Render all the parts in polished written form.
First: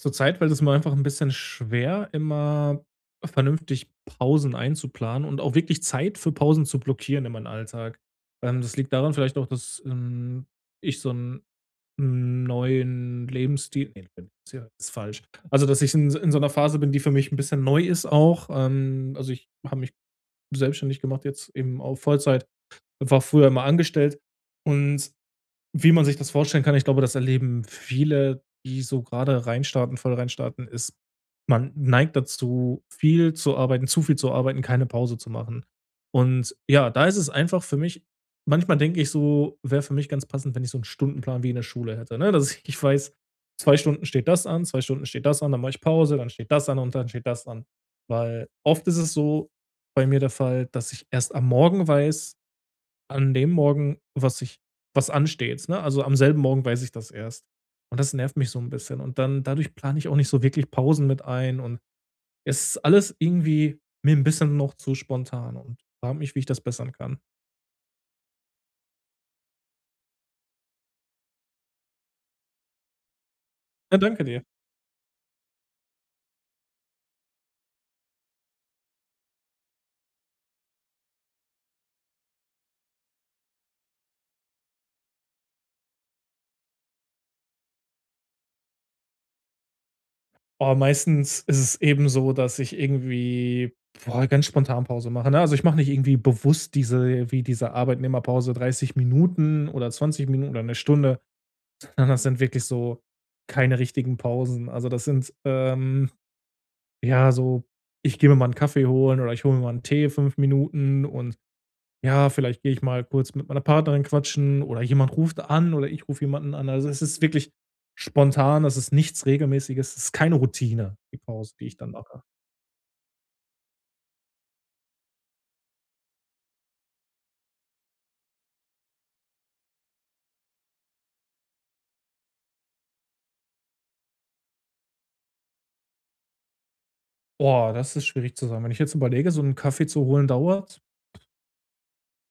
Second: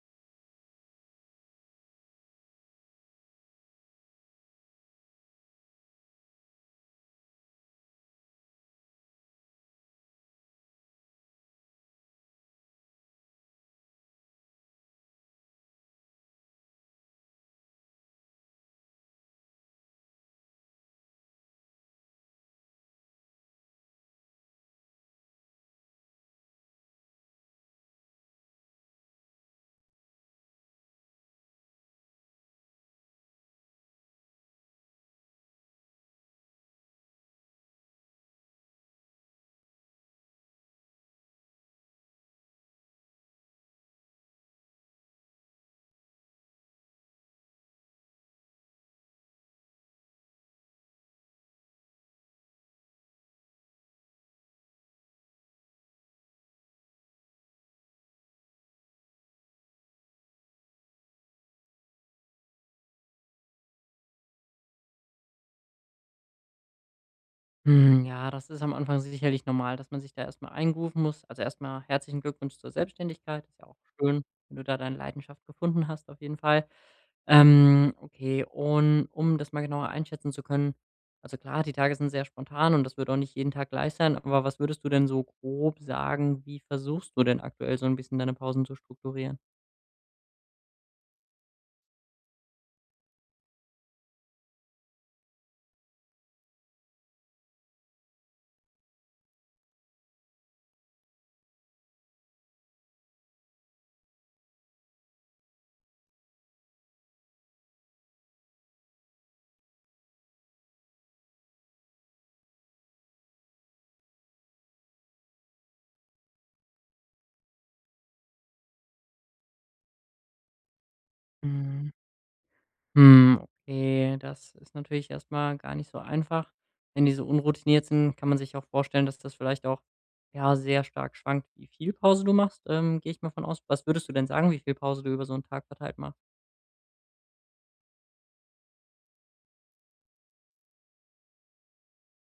Zurzeit fällt es mir einfach ein bisschen schwer, immer vernünftig Pausen einzuplanen und auch wirklich Zeit für Pausen zu blockieren in meinem Alltag. Das liegt daran vielleicht auch, dass ich so einen neuen Lebensstil, ne, Lebensstil ist falsch. Also, dass ich in so einer Phase bin, die für mich ein bisschen neu ist auch. Also, ich habe mich selbstständig gemacht, jetzt eben auf Vollzeit, war früher immer angestellt, und wie man sich das vorstellen kann, ich glaube, das erleben viele, die so gerade reinstarten, voll reinstarten, ist, man neigt dazu, viel zu arbeiten, zu viel zu arbeiten, keine Pause zu machen. Und ja, da ist es einfach für mich, manchmal denke ich so, wäre für mich ganz passend, wenn ich so einen Stundenplan wie in der Schule hätte, ne? Dass ich weiß, 2 Stunden steht das an, 2 Stunden steht das an, dann mache ich Pause, dann steht das an und dann steht das an. Weil oft ist es so bei mir der Fall, dass ich erst am Morgen weiß, an dem Morgen, was ansteht, ne? Also, am selben Morgen weiß ich das erst. Und das nervt mich so ein bisschen. Und dann dadurch plane ich auch nicht so wirklich Pausen mit ein, und es ist alles irgendwie mir ein bisschen noch zu spontan, und frage mich, wie ich das bessern kann. Ja, das ist am Anfang sicherlich normal, dass man sich da erstmal mal eingrooven muss. Also, erstmal herzlichen Glückwunsch zur Selbstständigkeit. Ist ja auch Ja, schön, danke dir. wenn du da deine Leidenschaft gefunden hast auf jeden Fall. Okay, und um das mal genauer einschätzen zu können, also klar, die Tage sind sehr spontan und das wird auch nicht jeden Tag gleich sein, aber was würdest du denn so grob sagen, wie versuchst du denn aktuell so ein bisschen deine Pausen zu strukturieren? Oh, meistens ist es eben so, dass ich irgendwie, boah, ganz spontan Pause mache, ne? Also, ich mache nicht irgendwie bewusst diese, wie diese Arbeitnehmerpause, 30 Minuten oder 20 Minuten oder eine Stunde, sondern das sind wirklich so keine richtigen Pausen. Also, das sind, ja, so, ich gehe mir mal einen Kaffee holen oder ich hole mir mal einen Tee, 5 Minuten, und ja, vielleicht gehe ich mal kurz mit meiner Partnerin quatschen oder jemand ruft an oder ich rufe jemanden an. Also, es ist wirklich spontan, das ist nichts Regelmäßiges, es ist keine Routine, die Pause, die ich dann mache. Okay, das ist natürlich erstmal gar nicht so einfach. Wenn die so unroutiniert sind, kann man sich auch vorstellen, dass das vielleicht auch, ja, sehr stark schwankt, wie viel Pause du machst, gehe ich mal von aus. Was würdest du denn sagen, wie viel Pause du über so einen Tag verteilt machst? Boah, das ist schwierig zu sagen. Wenn ich jetzt überlege, so einen Kaffee zu holen dauert,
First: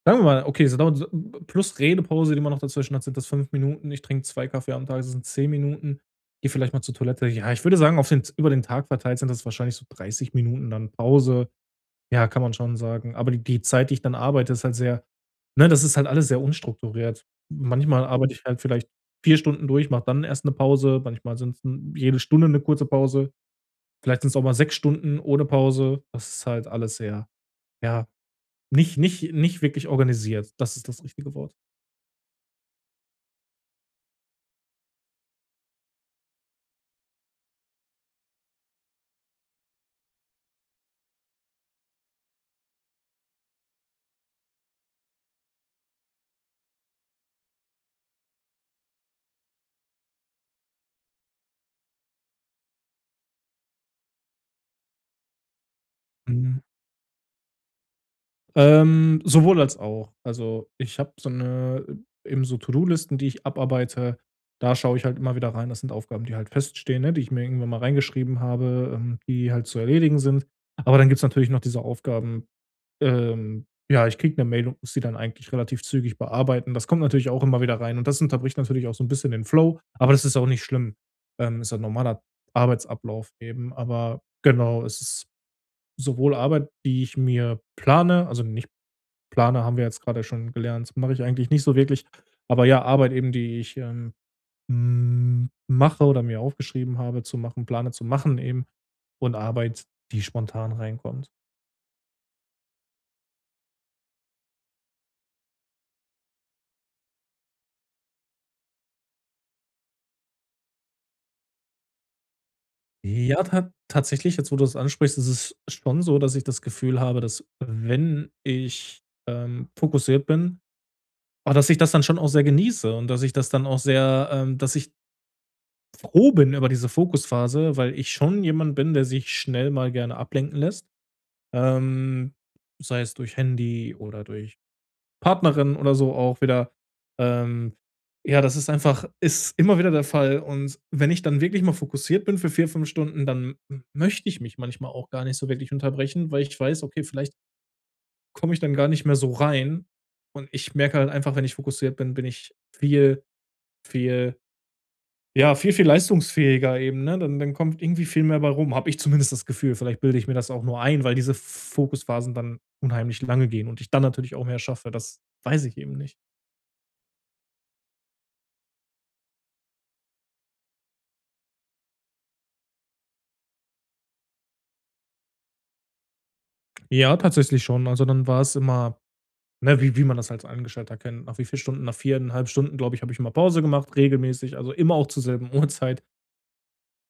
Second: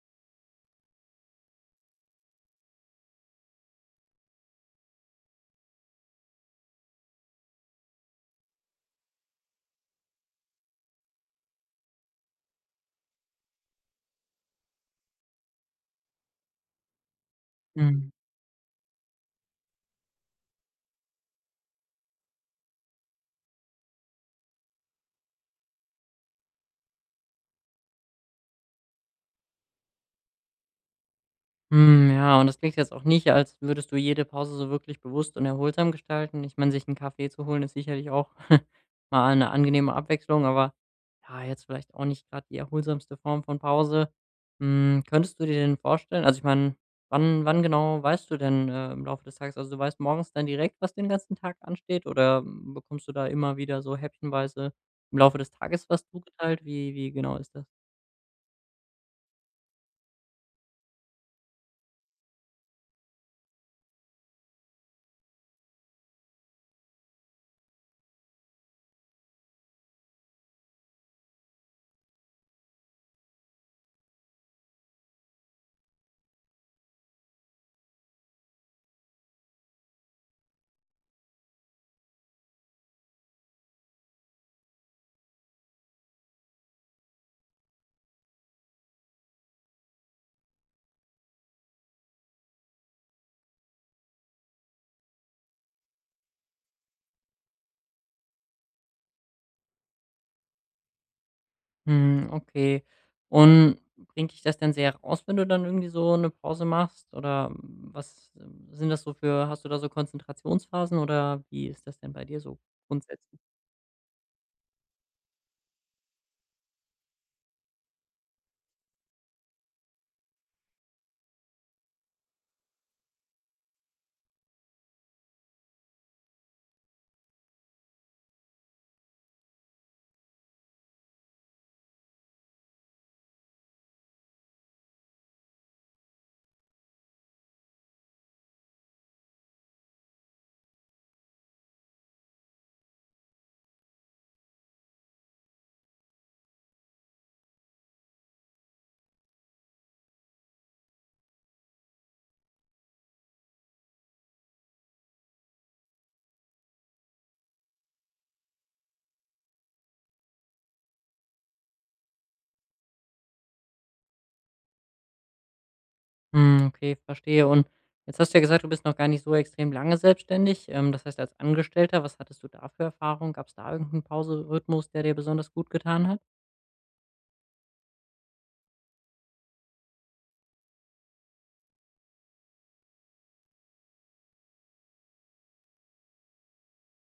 sagen wir mal, okay, so dauert so plus Redepause, die man noch dazwischen hat, sind das 5 Minuten. Ich trinke 2 Kaffee am Tag, das sind 10 Minuten. Gehe vielleicht mal zur Toilette. Ja, ich würde sagen, auf den, über den Tag verteilt sind das wahrscheinlich so 30 Minuten dann Pause. Ja, kann man schon sagen. Aber die Zeit, die ich dann arbeite, ist halt sehr, ne, das ist halt alles sehr unstrukturiert. Manchmal arbeite ich halt vielleicht 4 Stunden durch, mache dann erst eine Pause. Manchmal sind 'n jede Stunde eine kurze Pause. Vielleicht sind es auch mal 6 Stunden ohne Pause. Das ist halt alles sehr, ja, nicht wirklich organisiert, das ist das richtige Wort. Ja, und das klingt jetzt auch nicht, als würdest du jede Pause so wirklich bewusst und erholsam gestalten. Ich meine, sich einen Kaffee zu holen, ist sicherlich auch mal eine angenehme Abwechslung, aber ja, jetzt vielleicht auch nicht gerade die erholsamste Form von Pause. Könntest du dir denn vorstellen, also ich meine, wann genau weißt du denn, im Laufe des Tages, also du weißt morgens dann direkt, was den ganzen Tag ansteht oder bekommst du da immer wieder so häppchenweise im Laufe des Tages was Mhm. zugeteilt? Wie genau ist das? Sowohl als auch. Also, ich habe so 'ne, eben so, To-do-Listen, die ich abarbeite. Da schaue ich halt immer wieder rein. Das sind Aufgaben, die halt feststehen, ne, die ich mir irgendwann mal reingeschrieben habe, die halt zu erledigen sind. Aber dann gibt's natürlich noch diese Aufgaben. Ja, ich kriege eine Mail und muss die dann eigentlich relativ zügig bearbeiten. Das kommt natürlich auch immer wieder rein und das unterbricht natürlich auch so ein bisschen den Flow, aber das ist auch nicht schlimm. Ist ein normaler Arbeitsablauf eben, aber genau, es ist sowohl Arbeit, die ich mir plane, also nicht plane, haben wir jetzt gerade schon gelernt, das mache ich eigentlich nicht so wirklich, aber ja, Arbeit eben, die ich, mache oder mir aufgeschrieben habe zu machen, plane zu machen eben, und Arbeit, die spontan reinkommt. Okay. Und bringt dich das denn sehr raus, wenn du dann irgendwie so eine Pause machst? Oder was sind das so für, hast du da so Konzentrationsphasen oder wie ist das denn bei dir so grundsätzlich? Ja, ta tatsächlich, jetzt wo du das ansprichst, ist es schon so, dass ich das Gefühl habe, dass wenn ich, fokussiert bin, aber dass ich das dann schon auch sehr genieße, und dass ich das dann auch sehr, dass ich froh bin über diese Fokusphase, weil ich schon jemand bin, der sich schnell mal gerne ablenken lässt, ähm, sei es durch Handy oder durch Partnerin oder so auch wieder. Ähm, ja, das ist einfach, ist immer wieder der Fall, und wenn ich dann wirklich mal fokussiert bin für vier, 5 Stunden, dann m möchte ich mich manchmal auch gar nicht so wirklich unterbrechen, weil ich weiß, okay, vielleicht komme ich dann gar nicht mehr so rein, und ich merke halt einfach, wenn ich fokussiert bin, bin ich viel, viel, ja, viel, viel leistungsfähiger eben, ne? Dann kommt irgendwie viel mehr bei rum, habe ich zumindest das Gefühl. Vielleicht bilde ich mir das auch nur ein, weil diese Fokusphasen dann unheimlich lange gehen und ich dann natürlich auch mehr schaffe. Das weiß ich eben nicht. Okay, verstehe. Und jetzt hast du ja gesagt, du bist noch gar nicht so extrem lange selbstständig. Das heißt, als Angestellter, was hattest du da für Erfahrung? Gab es da irgendeinen 'n der dir besonders gut getan hat? Ja, tatsächlich schon. Also, dann war es immer, ne, wie wie man das als Angestellter kennt. Nach wie viel Stunden? Nach 4,5 Stunden, glaube ich, habe ich immer Pause gemacht, regelmäßig, also immer auch zur selben Uhrzeit.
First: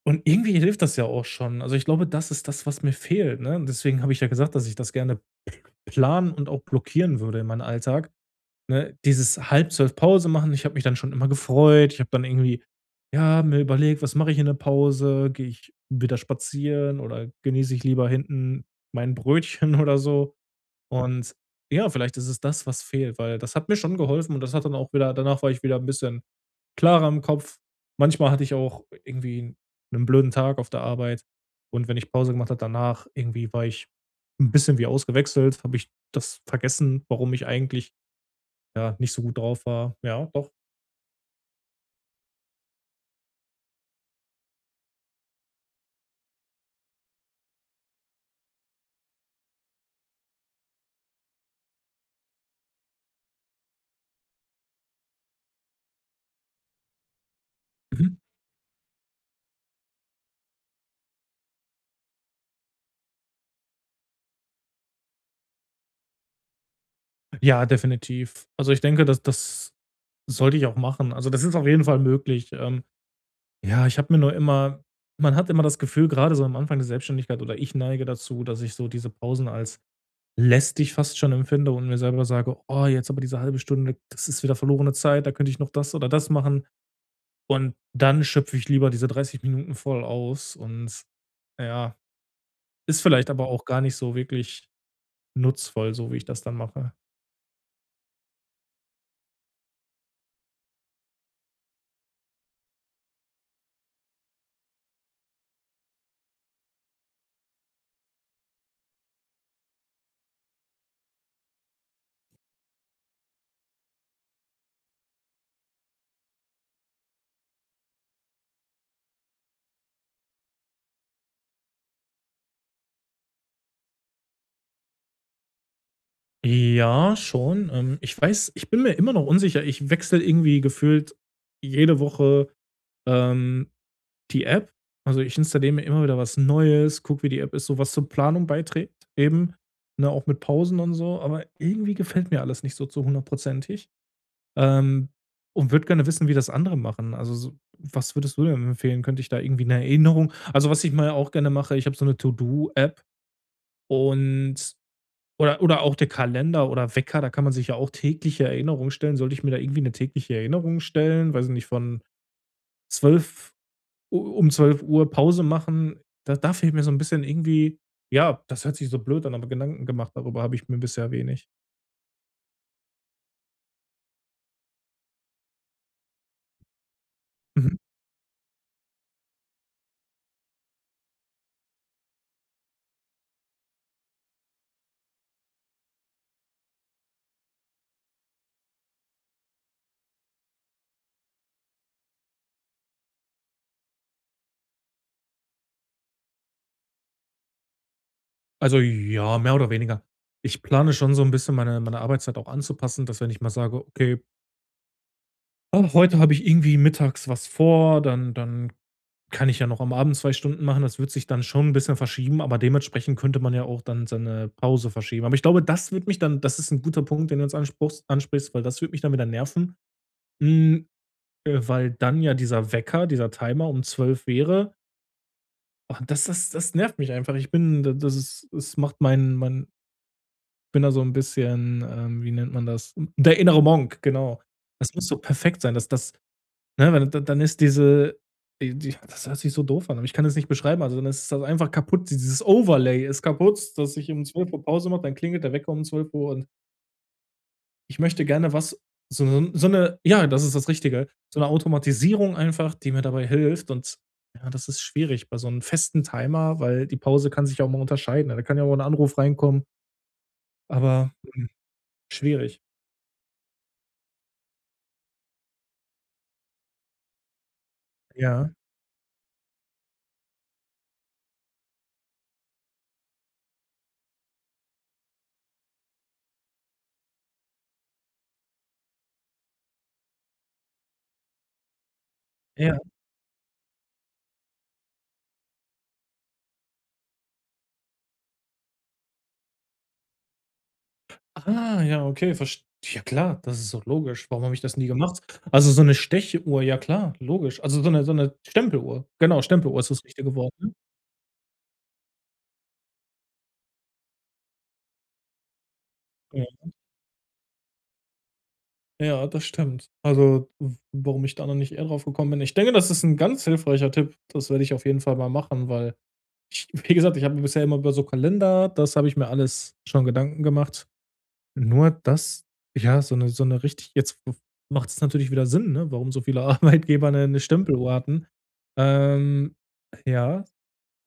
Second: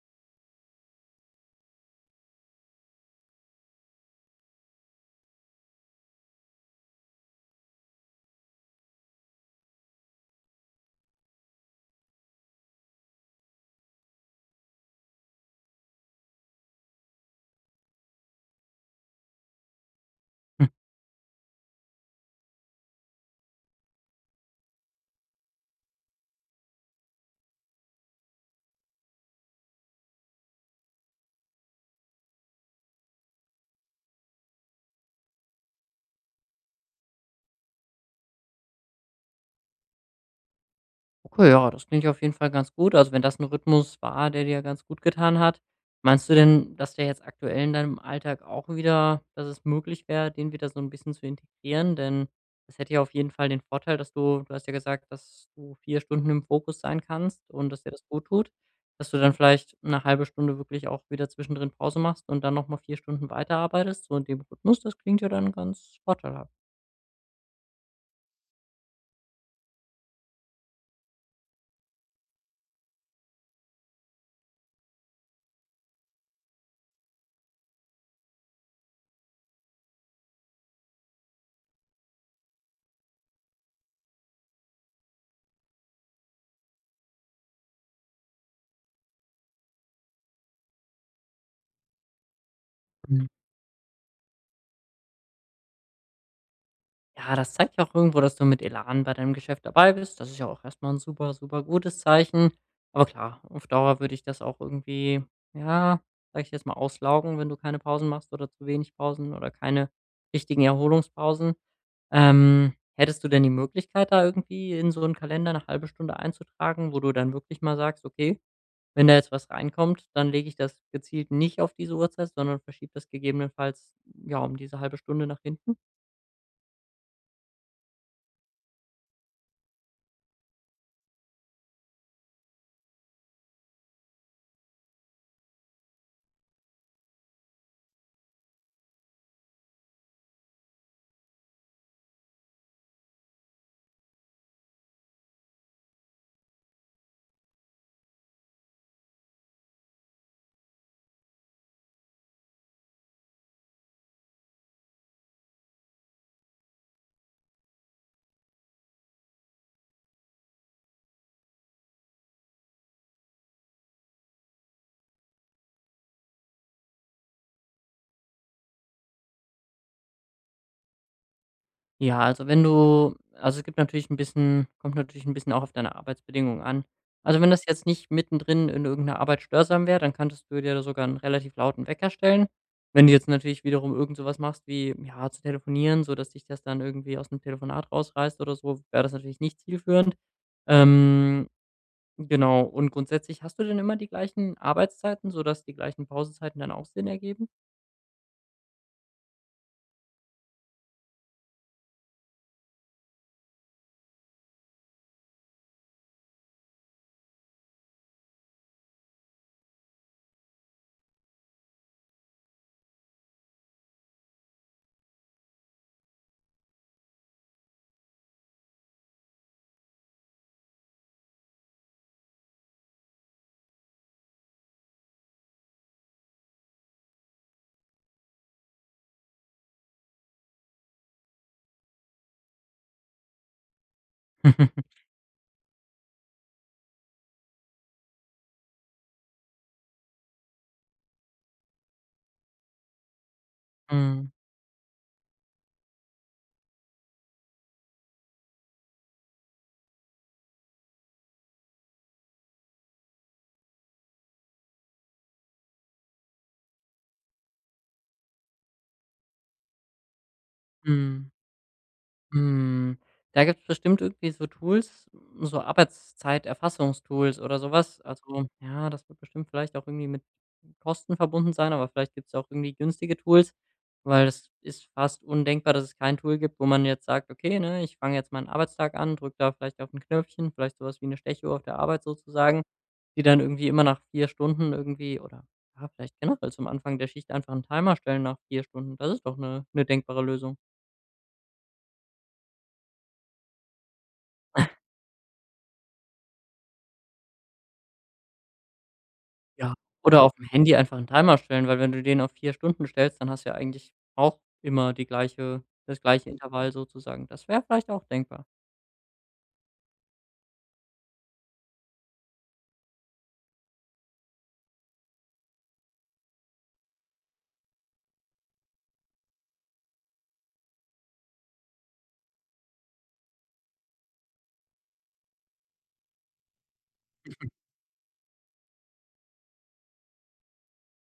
Und irgendwie hilft das ja auch schon. Also, ich glaube, das ist das, was mir fehlt, ne? Und deswegen habe ich ja gesagt, dass ich das gerne planen und auch blockieren würde in meinem Alltag, ne? Dieses halb zwölf Pause machen, ich habe mich dann schon immer gefreut. Ich habe dann irgendwie, ja, mir überlegt: „Was mache ich in der Pause? Gehe ich wieder spazieren oder genieße ich lieber hinten mein Brötchen oder so?" Und ja, vielleicht ist es das, was fehlt, weil das hat mir schon geholfen und das hat dann auch wieder, danach war ich wieder ein bisschen klarer im Kopf. Manchmal hatte ich auch irgendwie einen blöden Tag auf der Arbeit, und wenn ich Pause gemacht habe danach, irgendwie war ich ein bisschen wie ausgewechselt, habe ich das vergessen, warum ich eigentlich, ja, nicht so gut drauf war. Ja, doch. Okay, ja, das klingt ja auf jeden Fall ganz gut. Also wenn das ein Rhythmus war, der dir ganz gut getan hat, meinst du denn, dass der jetzt aktuell in deinem Alltag auch wieder, dass es möglich wäre, den wieder so ein bisschen zu integrieren? Denn das hätte ja auf jeden Fall den Vorteil, dass du hast ja gesagt, dass du 4 Stunden im Fokus sein kannst und dass dir das Mhm. gut tut, dass du dann vielleicht eine halbe Stunde wirklich auch wieder zwischendrin Pause machst und dann nochmal 4 Stunden weiterarbeitest, so in dem Rhythmus. Das klingt ja dann ganz vorteilhaft. Ja, definitiv. Also, ich denke, dass das sollte ich auch machen. Also, das ist auf jeden Fall möglich. Ja, ich habe mir nur immer, man hat immer das Gefühl, gerade so am Anfang der Selbstständigkeit, oder ich neige dazu, dass ich so diese Pausen als lästig fast schon empfinde und mir selber sage: „Oh, jetzt aber diese halbe Stunde, das ist wieder verlorene Zeit, da könnte ich noch das oder das machen." Und dann schöpfe ich lieber diese 30 Minuten voll aus, und ja, ist vielleicht aber auch gar nicht so wirklich nutzvoll, so wie ich das dann mache. Ja, das zeigt ja auch irgendwo, dass du mit Elan bei deinem Geschäft dabei bist. Das ist ja auch erstmal ein super, super gutes Zeichen. Aber klar, auf Dauer würde ich das auch irgendwie, ja, sage ich jetzt mal, auslaugen, wenn du keine Pausen machst oder zu wenig Pausen oder keine richtigen Erholungspausen. Hättest du denn die Möglichkeit, da irgendwie in so einen Kalender eine halbe Stunde einzutragen, wo du dann wirklich mal sagst: „Okay, wenn da jetzt was reinkommt, dann lege ich das gezielt nicht auf diese Uhrzeit, sondern verschiebe das gegebenenfalls, ja, um diese halbe Stunde nach hinten?“ Ja, schon. Ich weiß, ich bin mir immer noch unsicher. Ich wechsle irgendwie gefühlt jede Woche, ähm, die App? Also, ich installiere mir immer wieder was Neues, gucke, wie die App ist, so was zur Planung beiträgt eben, ne, auch mit Pausen und so, aber irgendwie gefällt mir alles nicht so zu hundertprozentig, ähm, und würde gerne wissen, wie das andere machen. Also, so was würdest du denn empfehlen? Könnte ich da irgendwie eine Erinnerung, also, was ich mal auch gerne mache, ich habe so eine To-Do-App, und oder auch der Kalender oder Wecker, da kann man sich ja auch tägliche Erinnerungen stellen. Sollte ich mir da irgendwie eine tägliche Erinnerung stellen? Weiß ich nicht, von zwölf, u um zwölf Uhr Pause machen, da fehlt mir so ein bisschen irgendwie, ja, das hört sich so blöd an, aber Gedanken gemacht darüber habe ich mir bisher wenig. Ja, also wenn du, also es gibt natürlich ein bisschen, kommt natürlich ein bisschen auch auf deine Arbeitsbedingungen an. Also, wenn das Mhm. jetzt nicht mittendrin in irgendeiner Arbeit störsam wäre, dann könntest du dir da sogar einen relativ lauten Wecker stellen. Wenn du jetzt natürlich wiederum irgend so was machst wie, ja, zu telefonieren, so dass dich das dann irgendwie aus dem Telefonat rausreißt oder so, wäre das natürlich nicht zielführend. Ähm, genau, und grundsätzlich hast du denn immer die gleichen Arbeitszeiten, sodass die gleichen Pausenzeiten dann auch Sinn ergeben? Also, ja, mehr oder weniger. Ich plane schon so ein bisschen meine Arbeitszeit auch anzupassen, dass wenn ich mal sage: „Okay, ah, heute habe ich irgendwie mittags was vor", dann kann ich ja noch am Abend 2 Stunden machen. Das wird sich dann schon ein bisschen verschieben, aber dementsprechend könnte man ja auch dann seine Pause verschieben. Aber ich glaube, das wird mich dann, das ist ein guter Punkt, den du jetzt anspruchst ansprichst, weil das wird mich dann wieder nerven. Hm, weil dann ja dieser Wecker, dieser Timer um 12 wäre. Oh, das nervt mich einfach. Ich bin, d das ist, es macht mein, ich bin da so 'n bisschen, wie nennt man das? Der innere Monk, genau. Das muss so perfekt sein, dass das, ne, weil da dann ist diese, die das hört sich so doof an, aber ich kann es nicht beschreiben. Also, dann ist das einfach kaputt. Dieses Overlay ist kaputt, dass ich um Mhm. 12:00 Pause mache, dann klingelt der Wecker um 12 Uhr, und ich möchte gerne was, so 'ne ja, das ist das Richtige. So eine Automatisierung einfach, die mir dabei hilft, und ja, das ist schwierig bei so einem festen Timer, weil die Pause kann sich ja auch mal unterscheiden. Da kann ja auch mal ein Anruf reinkommen, aber, Mhm. hm, schwierig. Hm, Da gibt's bestimmt irgendwie so Tools, so Arbeitszeiterfassungstools oder sowas. Also, Ja, ja, das wird bestimmt vielleicht auch irgendwie mit Kosten verbunden sein, aber vielleicht gibt's auch irgendwie günstige Tools, weil es ist fast undenkbar, dass es kein Tool gibt, wo man jetzt sagt: „Okay, ne, ich fange jetzt meinen Arbeitstag an, drücke da vielleicht auf ein Knöpfchen“, vielleicht sowas wie eine Stechuhr auf der Arbeit sozusagen, ja. die dann irgendwie immer nach 4 Stunden irgendwie oder, ja, vielleicht generell zum Anfang der Schicht einfach einen Timer stellen nach 4 Stunden. Das ist doch eine denkbare Lösung. Ah, ja, okay, verst ja klar, das ist doch logisch. Warum habe ich das nie gemacht? Also, so eine Stechuhr, ja klar, logisch. Also, so eine Stempeluhr. Genau, Ja, Stempeluhr ist das oder auf richtige dem Wort, ne? Handy einfach 'n Timer stellen, weil wenn du den auf 4 Stunden stellst, dann hast du ja eigentlich auch immer die gleiche das gleiche Ja. Intervall sozusagen. Das wäre vielleicht auch denkbar. Ja, das stimmt. Also, w warum ich da noch nicht eher drauf gekommen bin. Ich denke, das ist ein ganz hilfreicher Tipp. Das werde ich auf jeden Fall mal machen, weil ich, wie gesagt, ich habe mir bisher immer über so Kalender, das habe ich mir alles schon Gedanken gemacht. Nur das, ja, so eine richtig jetzt, macht es natürlich wieder Sinn, ne, warum so viele Arbeitgeber eine 'ne Stempeluhr hatten. Ähm, ja,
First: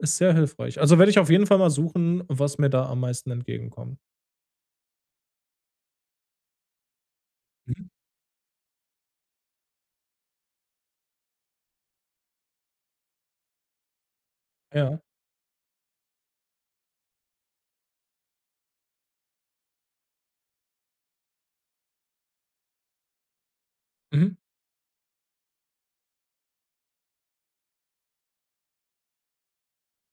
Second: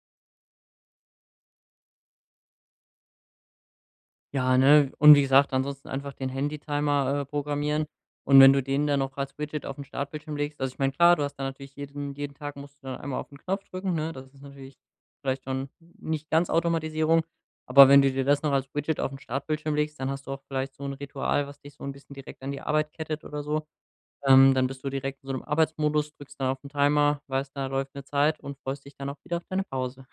ist sehr hilfreich. Also, werde ich auf jeden Fall mal suchen, was mir da am meisten entgegenkommt. Ja, ne, und wie gesagt, ansonsten einfach den Handy-Timer programmieren Mhm. und wenn du den dann noch als Widget auf 'n Startbildschirm legst, also ich meine, klar, du hast dann natürlich, jeden Tag musst du dann einmal auf 'n Knopf drücken, ne? Das ist natürlich Ja. vielleicht schon nicht ganz Automatisierung, aber wenn du dir das noch als Widget auf 'n Startbildschirm legst, dann hast du auch vielleicht so 'n Ritual, was dich so 'n bisschen direkt an die Arbeit kettet oder so. Mhm. Dann bist du direkt in so einem Arbeitsmodus, drückst dann auf den Timer, weißt, da läuft eine Zeit und freust dich dann auch wieder auf deine Pause.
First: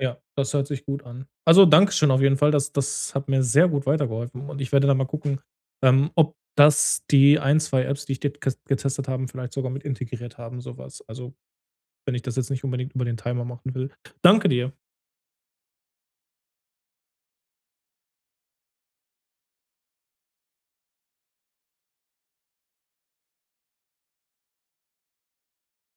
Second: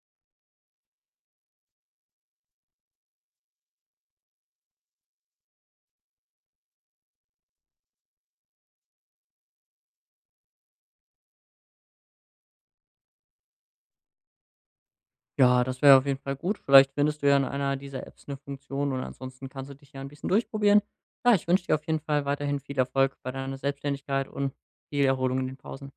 Ja, das hört sich gut an. Also, Dankeschön auf jeden Fall. Das, das hat mir sehr gut weitergeholfen, und ich werde da mal gucken, ob das, die ein, 2 Apps, die ich det getestet haben, vielleicht sogar mit integriert haben, sowas. Also, wenn ich das jetzt nicht unbedingt über den Timer machen will. Danke dir. Ja, das wäre auf jeden Fall gut. Vielleicht findest du ja in einer dieser Apps eine Funktion und ansonsten kannst du dich ja ein bisschen durchprobieren. Ja, ich wünsche dir auf jeden Fall weiterhin viel Erfolg bei deiner Selbstständigkeit und viel Erholung in den Pausen.